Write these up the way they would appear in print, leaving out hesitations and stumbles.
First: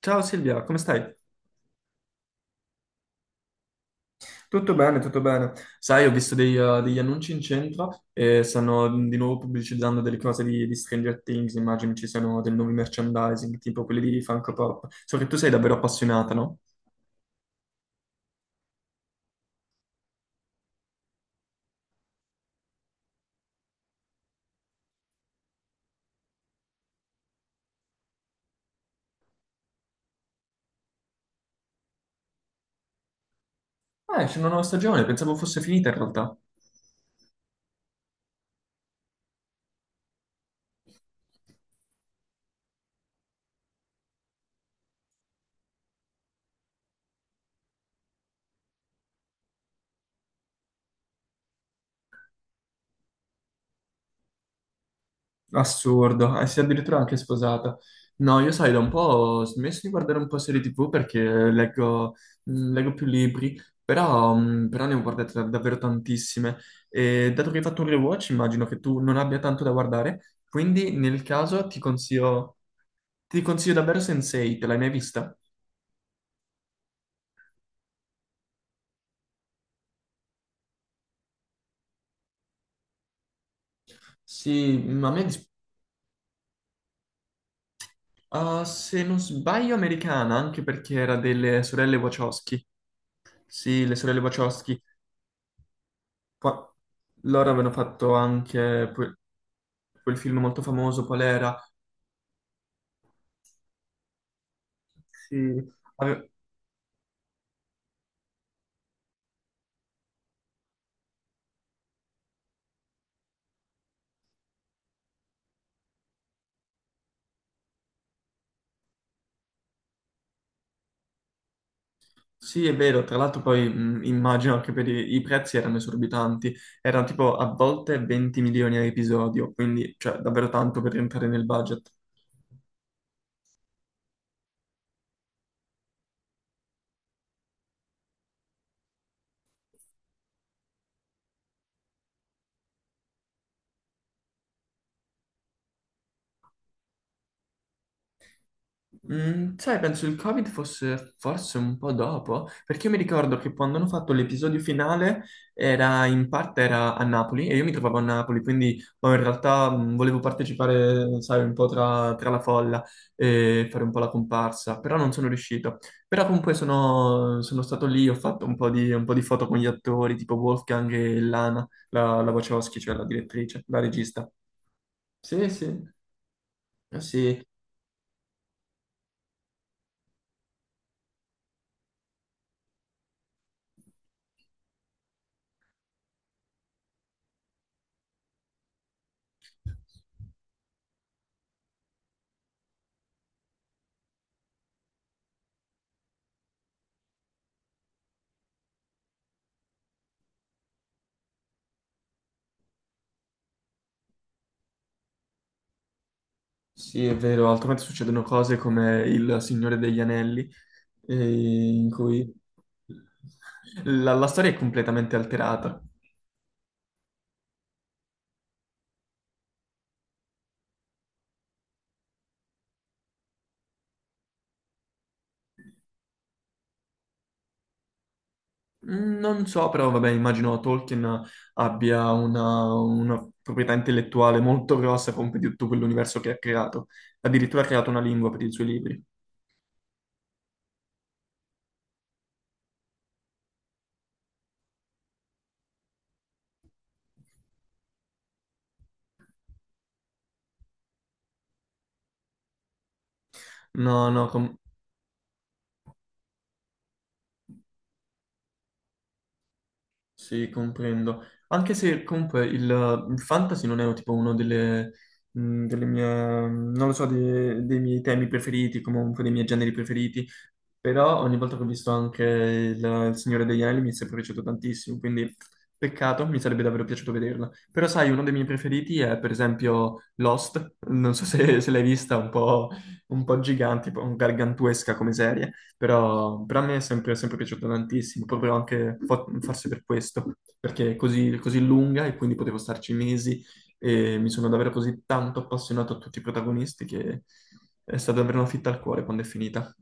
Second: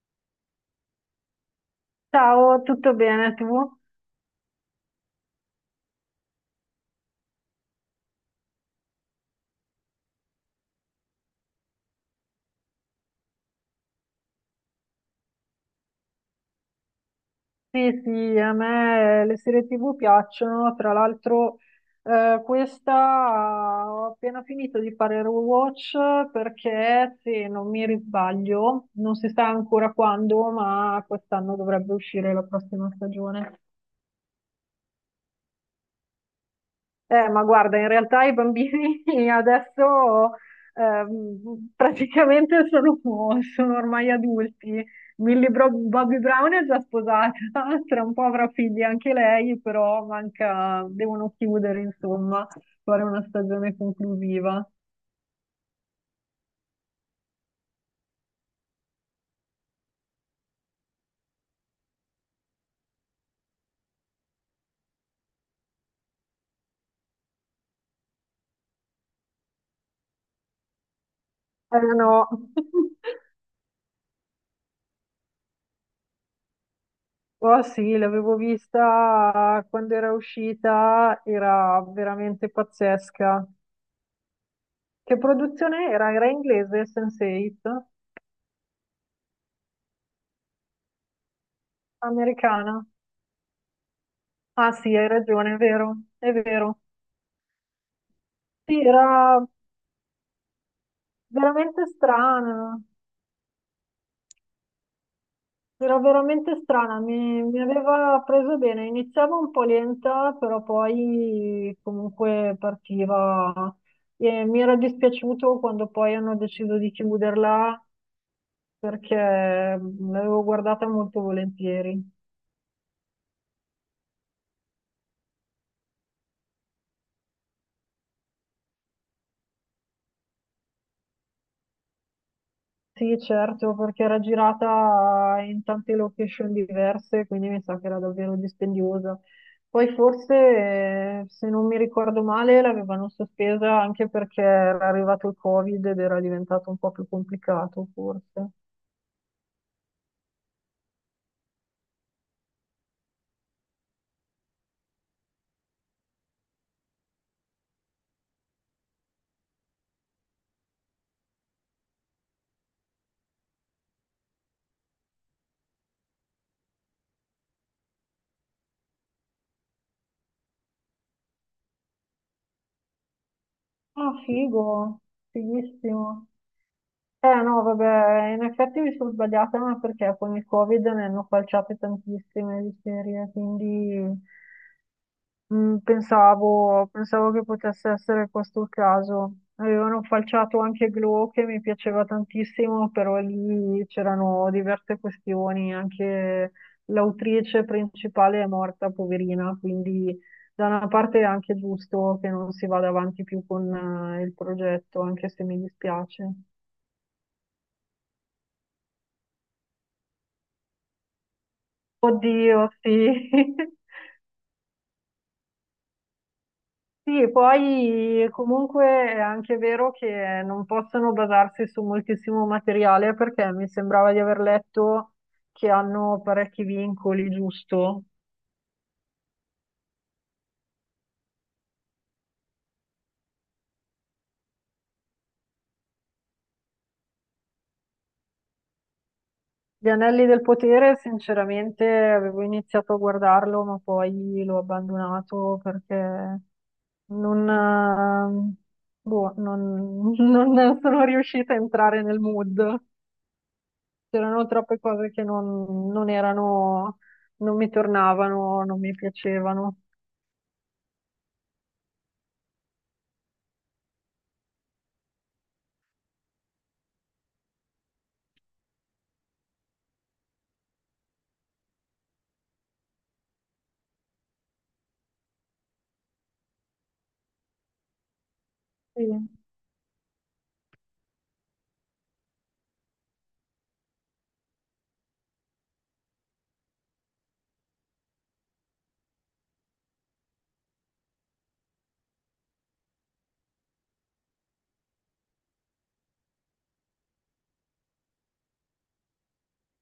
Ciao Silvia, come stai? Ciao, tutto bene tu? Tutto bene, tutto bene. Sai, ho visto degli annunci in centro e stanno di nuovo pubblicizzando delle cose di Stranger Things, immagino ci siano dei nuovi merchandising, tipo quelli di Funko Pop. So che tu sei davvero appassionata, no? Sì, sì, a me le serie TV piacciono, tra l'altro questa ho appena finito di fare il rewatch perché se non mi risbaglio, non si sa ancora quando, ma quest'anno dovrebbe uscire la prossima stagione. Ah, esce una nuova stagione, pensavo fosse finita in realtà. Ma guarda, in realtà i bambini adesso praticamente sono ormai adulti. Bobby Brown è già sposata, tra un po' avrà figli anche lei, però manca, devono chiudere, insomma, fare una stagione conclusiva. Assurdo, e si è addirittura anche sposata. No, io sai, da un po' ho smesso di guardare un po' serie TV perché leggo, leggo più libri, però, però ne ho guardate davvero tantissime. E dato che hai fatto un rewatch, immagino che tu non abbia tanto da guardare, quindi nel caso Eh no, ti consiglio davvero Sensei, te l'hai mai vista? oh sì, l'avevo vista quando era uscita, era veramente pazzesca. Sì, ma a Che me, produzione era? Era inglese, Sense8? ah, se non sbaglio, americana, anche perché era delle sorelle Wachowski. Americana. Sì, le sorelle Ah Wachowski. sì, hai ragione, è vero, è Poi vero. loro avevano fatto Sì, anche quel film molto famoso, qual era? veramente strana, Sì. era Ave- veramente strana, mi aveva preso bene, iniziava un po' lenta, però poi comunque partiva. E mi era dispiaciuto quando poi hanno deciso di chiuderla perché l'avevo guardata molto volentieri. Sì, è vero, tra l'altro poi immagino che per i prezzi erano esorbitanti, erano tipo a volte 20 milioni a episodio, quindi cioè davvero tanto per rientrare nel budget. Sì, certo, perché era girata in tante location diverse, quindi mi sa che era davvero dispendiosa. Poi forse, se non mi ricordo male, l'avevano sospesa anche perché era arrivato il Covid ed era diventato un po' più complicato, forse. Mm, sai, penso il Covid fosse forse un po' dopo, perché io mi ricordo che quando hanno fatto l'episodio finale era in parte era a Napoli e io mi trovavo a Napoli, quindi boh, in realtà volevo partecipare, sai, un po' tra la folla e fare un po' la comparsa, però non sono riuscito. Però comunque sono stato lì, ho fatto un po' di foto con gli attori, tipo Wolfgang e Lana, la Wachowski, cioè la direttrice, la Ah, regista. figo, Sì, sì, fighissimo. eh Eh sì. no, vabbè, in effetti mi sono sbagliata, ma perché con il Covid ne hanno falciate tantissime di serie, quindi... Mm, pensavo che potesse essere questo il caso. Avevano falciato anche Glow che mi piaceva tantissimo, però lì c'erano diverse questioni. Anche l'autrice principale è morta, poverina, quindi da una parte è anche giusto che non si vada avanti più con il progetto, anche se mi dispiace. Sì, è vero, altrimenti succedono cose come il Signore degli Anelli, in cui Oddio, sì. la storia è completamente alterata. Sì, e poi comunque è anche vero che non possono basarsi su moltissimo materiale perché mi sembrava di aver letto che hanno parecchi vincoli, giusto? Mm, non so, però vabbè, immagino Tolkien abbia una proprietà intellettuale molto grossa come di tutto quell'universo che ha creato. Addirittura ha creato una lingua per i suoi libri. Gli Anelli del Potere, sinceramente, avevo iniziato a guardarlo, ma poi l'ho abbandonato perché non, boh, non non sono riuscita a entrare nel mood. No, no, C'erano com- troppe cose che non erano, non mi tornavano, non mi piacevano. Sì, comprendo. Anche se comunque il fantasy non è tipo uno delle, mh, delle mie, non lo so, dei miei temi preferiti, comunque dei miei generi preferiti, però ogni volta che ho visto anche il Signore degli Anelli mi è sempre piaciuto tantissimo, quindi peccato, mi sarebbe davvero piaciuto vederla. Però sai, uno dei miei preferiti Sì. è per esempio Lost, non so se l'hai vista, un po' gigante, un po' gargantuesca come serie però a me è sempre piaciuta tantissimo, proprio anche forse per questo, perché è così lunga e quindi potevo starci mesi e mi sono davvero così tanto appassionato a tutti i protagonisti che è stata davvero una fitta al cuore quando è finita.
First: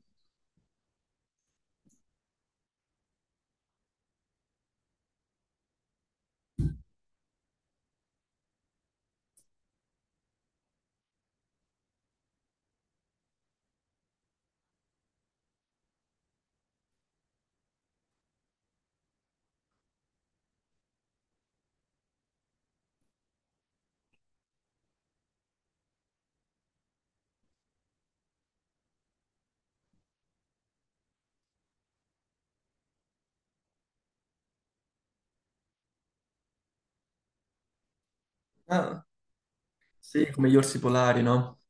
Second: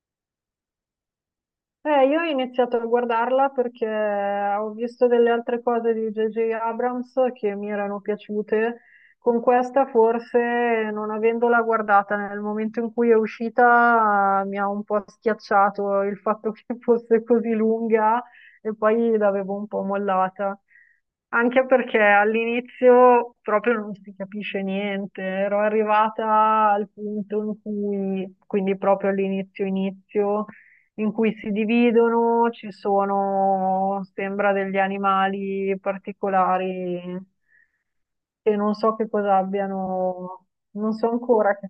Io ho iniziato a guardarla perché ho visto delle altre cose di J.J. Abrams che mi erano piaciute. Con questa forse, non avendola guardata nel momento in cui è uscita, mi ha un po' schiacciato il fatto che fosse così lunga e poi l'avevo un po' mollata. Anche perché all'inizio proprio non si capisce niente, ero arrivata al punto in cui, quindi proprio all'inizio inizio, in cui si dividono, ci sono, sembra, degli animali particolari che non so Ah, che cosa sì, abbiano, come gli orsi non so polari, ancora no? che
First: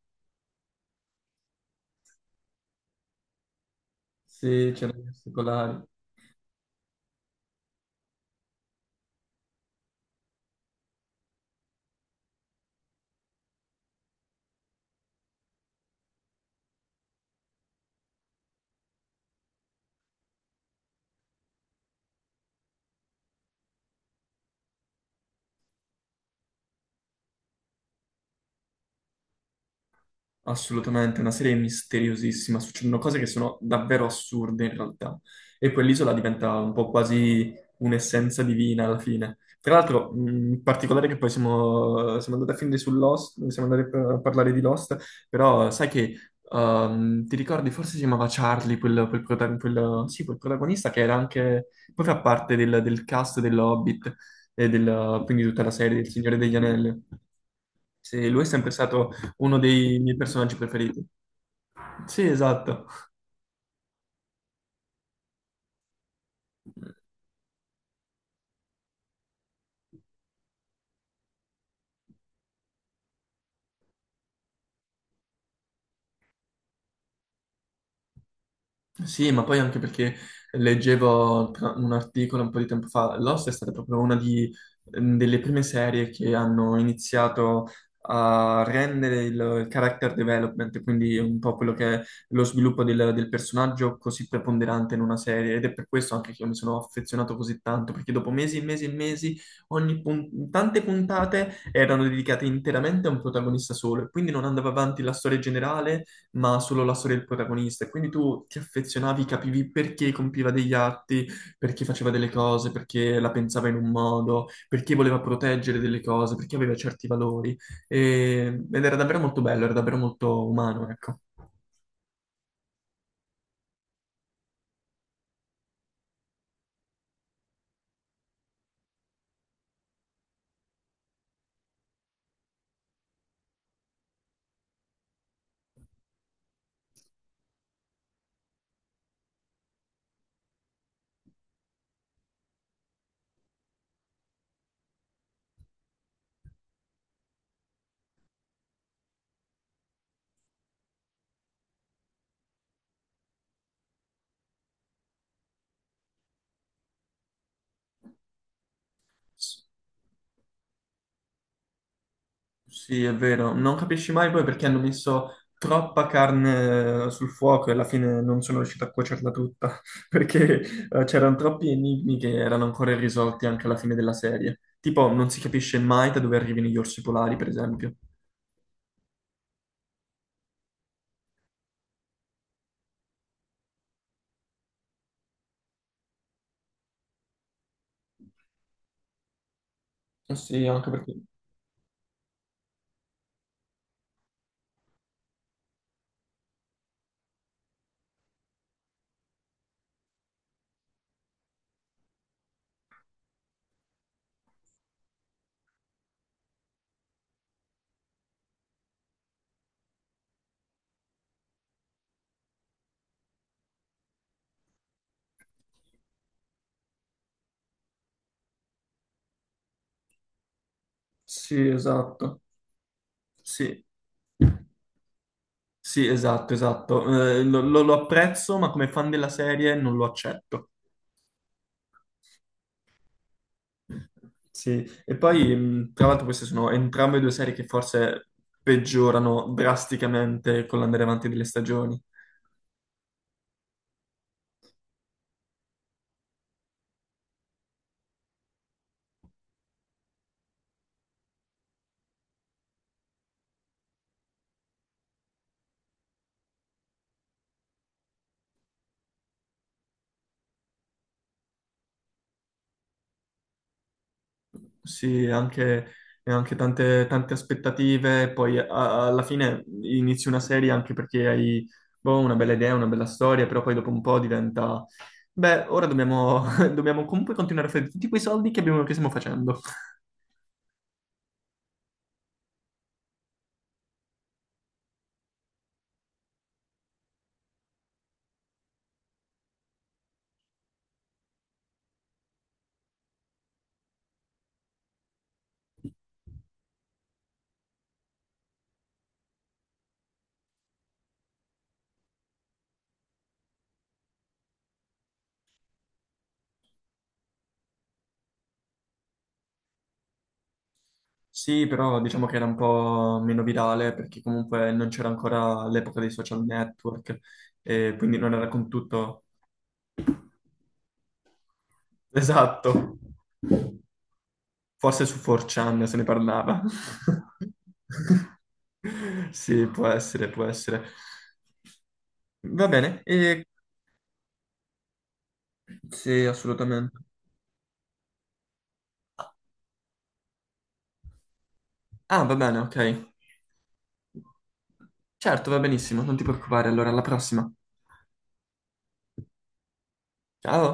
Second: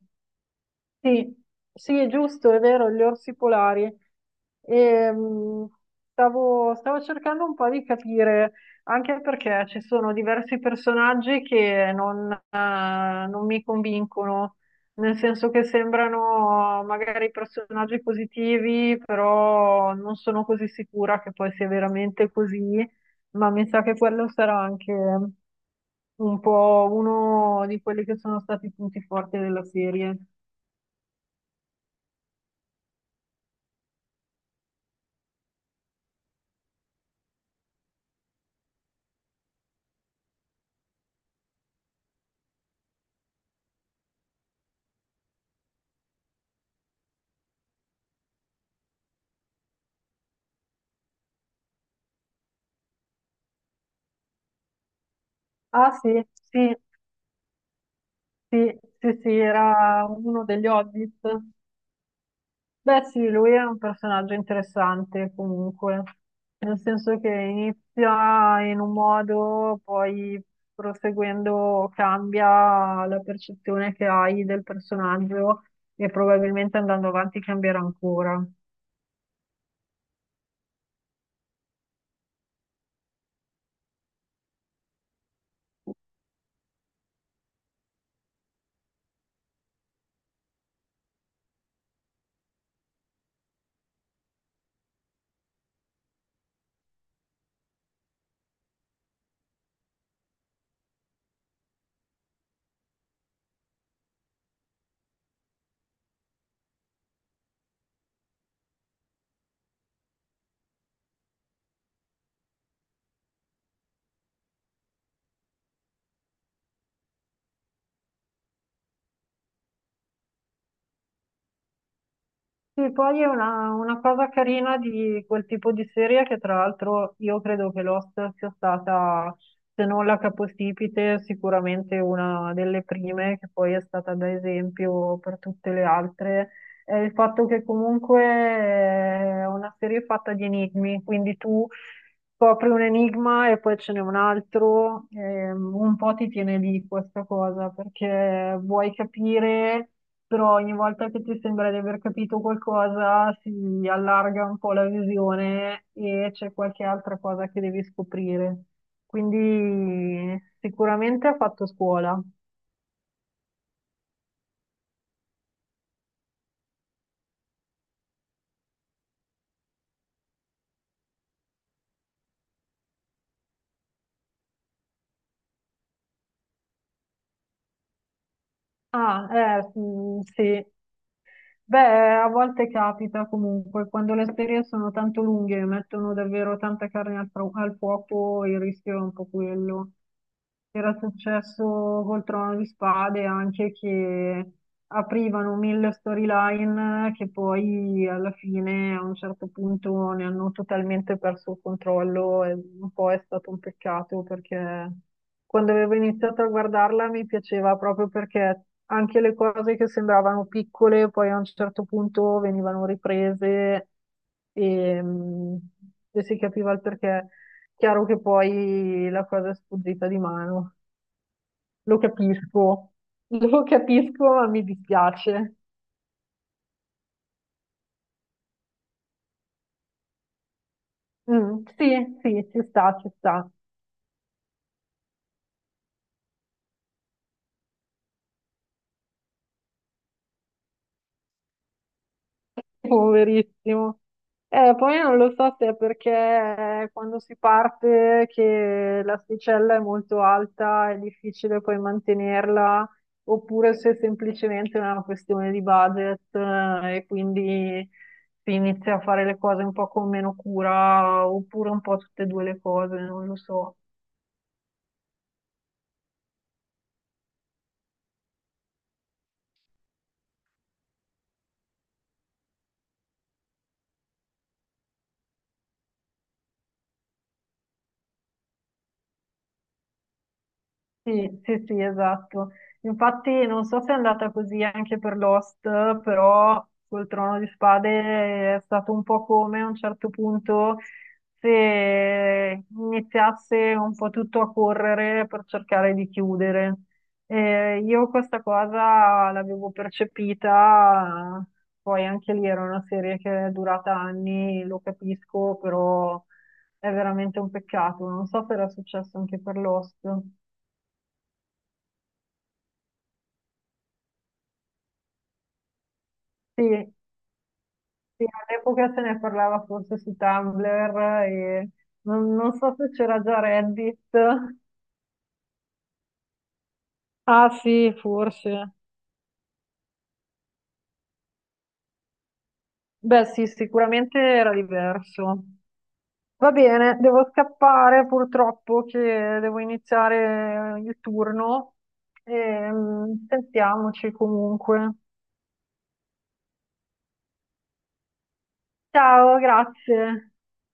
sì, sì, è giusto, è vero, gli orsi polari. Sì, c'erano gli orsi Ehm, polari. Stavo cercando un po' di capire, anche perché ci sono diversi personaggi che non mi convincono, nel senso che sembrano magari personaggi positivi, però non sono così sicura che poi sia veramente così, ma mi sa che quello sarà anche un po' uno di quelli che sono stati i punti forti della serie. Assolutamente, una serie misteriosissima, succedono cose che sono davvero assurde in realtà e quell'isola diventa un po' quasi un'essenza divina alla fine. Tra l'altro, in particolare che poi siamo andati a finire su Lost, siamo andati a parlare di Lost, però sai che ti ricordi, forse si chiamava Charlie, sì, quel protagonista che era anche, poi fa parte del cast dell'Hobbit e del, quindi tutta la Ah serie del sì, Signore degli sì, Anelli. Sì, lui è sempre stato sì, uno dei era miei uno personaggi degli preferiti. Hobbit. Sì, esatto. Beh sì, lui è un personaggio interessante comunque, nel senso che inizia in un modo, poi proseguendo cambia la percezione che hai del personaggio e probabilmente andando avanti cambierà ancora. Sì, ma poi anche perché leggevo un articolo un po' di tempo fa, Lost è stata proprio delle prime serie che hanno iniziato a rendere il character development, quindi un po' quello che è lo sviluppo del personaggio così preponderante in una serie ed è per questo anche che io mi sono affezionato così tanto, perché dopo mesi e mesi e mesi, tante puntate erano dedicate interamente a un protagonista solo e quindi non andava avanti la storia generale ma solo la storia del protagonista. E quindi tu ti affezionavi, capivi perché compiva degli atti, perché faceva delle cose, perché la pensava in un modo, perché voleva proteggere delle cose, perché aveva certi valori. Ed era davvero molto bello, era davvero molto umano, ecco. Sì, poi è una cosa carina di quel tipo di serie che tra l'altro io credo che Lost sia stata, se non la capostipite, sicuramente una delle prime che poi è stata da esempio per tutte le altre, è il fatto che comunque è una serie fatta di enigmi, quindi tu scopri un enigma e poi ce n'è un altro, un po' ti tiene lì questa cosa perché vuoi capire però ogni volta che ti sembra di aver capito qualcosa si allarga un po' la visione e c'è qualche altra cosa che devi scoprire. Quindi sicuramente ha fatto scuola. Sì, è vero, non capisci mai poi perché hanno messo troppa carne sul fuoco e alla fine non sono riuscito a cuocerla tutta, perché c'erano troppi enigmi che erano ancora irrisolti anche alla fine della serie. Tipo, non si capisce mai da dove arrivino gli orsi polari, per esempio. Ah, sì. Beh, a volte capita comunque, quando le serie sono tanto lunghe e mettono davvero tanta carne al fuoco, il rischio è un po' quello. Sì, anche Era perché... successo col Trono di Spade anche che aprivano mille storyline che poi alla fine a un certo punto ne hanno totalmente perso il controllo e un po' è stato un peccato perché quando avevo iniziato a guardarla mi piaceva proprio perché anche le cose che sembravano piccole poi a un certo punto venivano riprese e, mm, e si capiva il perché. Chiaro che poi la cosa è sfuggita di mano. Sì, Lo esatto. capisco, lo Sì. capisco, ma mi dispiace. Sì, esatto, esatto. Lo apprezzo, ma come fan della serie non lo accetto. Mm, sì, sì, ci sta, ci sta. Sì, e poi tra l'altro queste sono entrambe due serie che forse peggiorano drasticamente con l'andare avanti delle stagioni. Poverissimo. Poi non lo so se è perché quando si parte che l'asticella è molto alta, è difficile poi mantenerla, oppure se è semplicemente una questione di budget, e quindi si inizia a fare le cose un po' con meno cura, oppure un po' tutte e due le cose, non lo so. Sì, anche, e anche tante aspettative, poi alla fine inizi una serie anche perché hai boh, una bella idea, una bella storia, però poi dopo un po' diventa, beh, ora dobbiamo, dobbiamo comunque continuare a fare tutti quei soldi che che stiamo facendo. Sì, sì, sì, esatto. Infatti non so se è andata così anche per Lost, però col Trono di Spade è stato un po' come a un certo punto se iniziasse un po' tutto a correre per cercare di chiudere. Io questa cosa l'avevo percepita, poi anche lì era una serie che è durata anni, lo capisco, però è veramente un peccato. Non so se era successo anche per Lost. Sì, però diciamo che era un po' meno virale perché comunque non c'era ancora l'epoca dei social Sì, network e quindi sì, non era con all'epoca se ne tutto parlava forse su Tumblr e non so se esatto. c'era già Reddit. Forse su 4chan se ne parlava. Ah sì, forse. Sì, può essere, può essere. Va bene, Beh e... sì, sicuramente era diverso. sì, Va bene, assolutamente. devo scappare purtroppo che devo iniziare il turno. Ah, va bene, ok. Sentiamoci comunque. Certo, va benissimo, non ti preoccupare. Allora, alla prossima. Ciao, grazie. Ciao.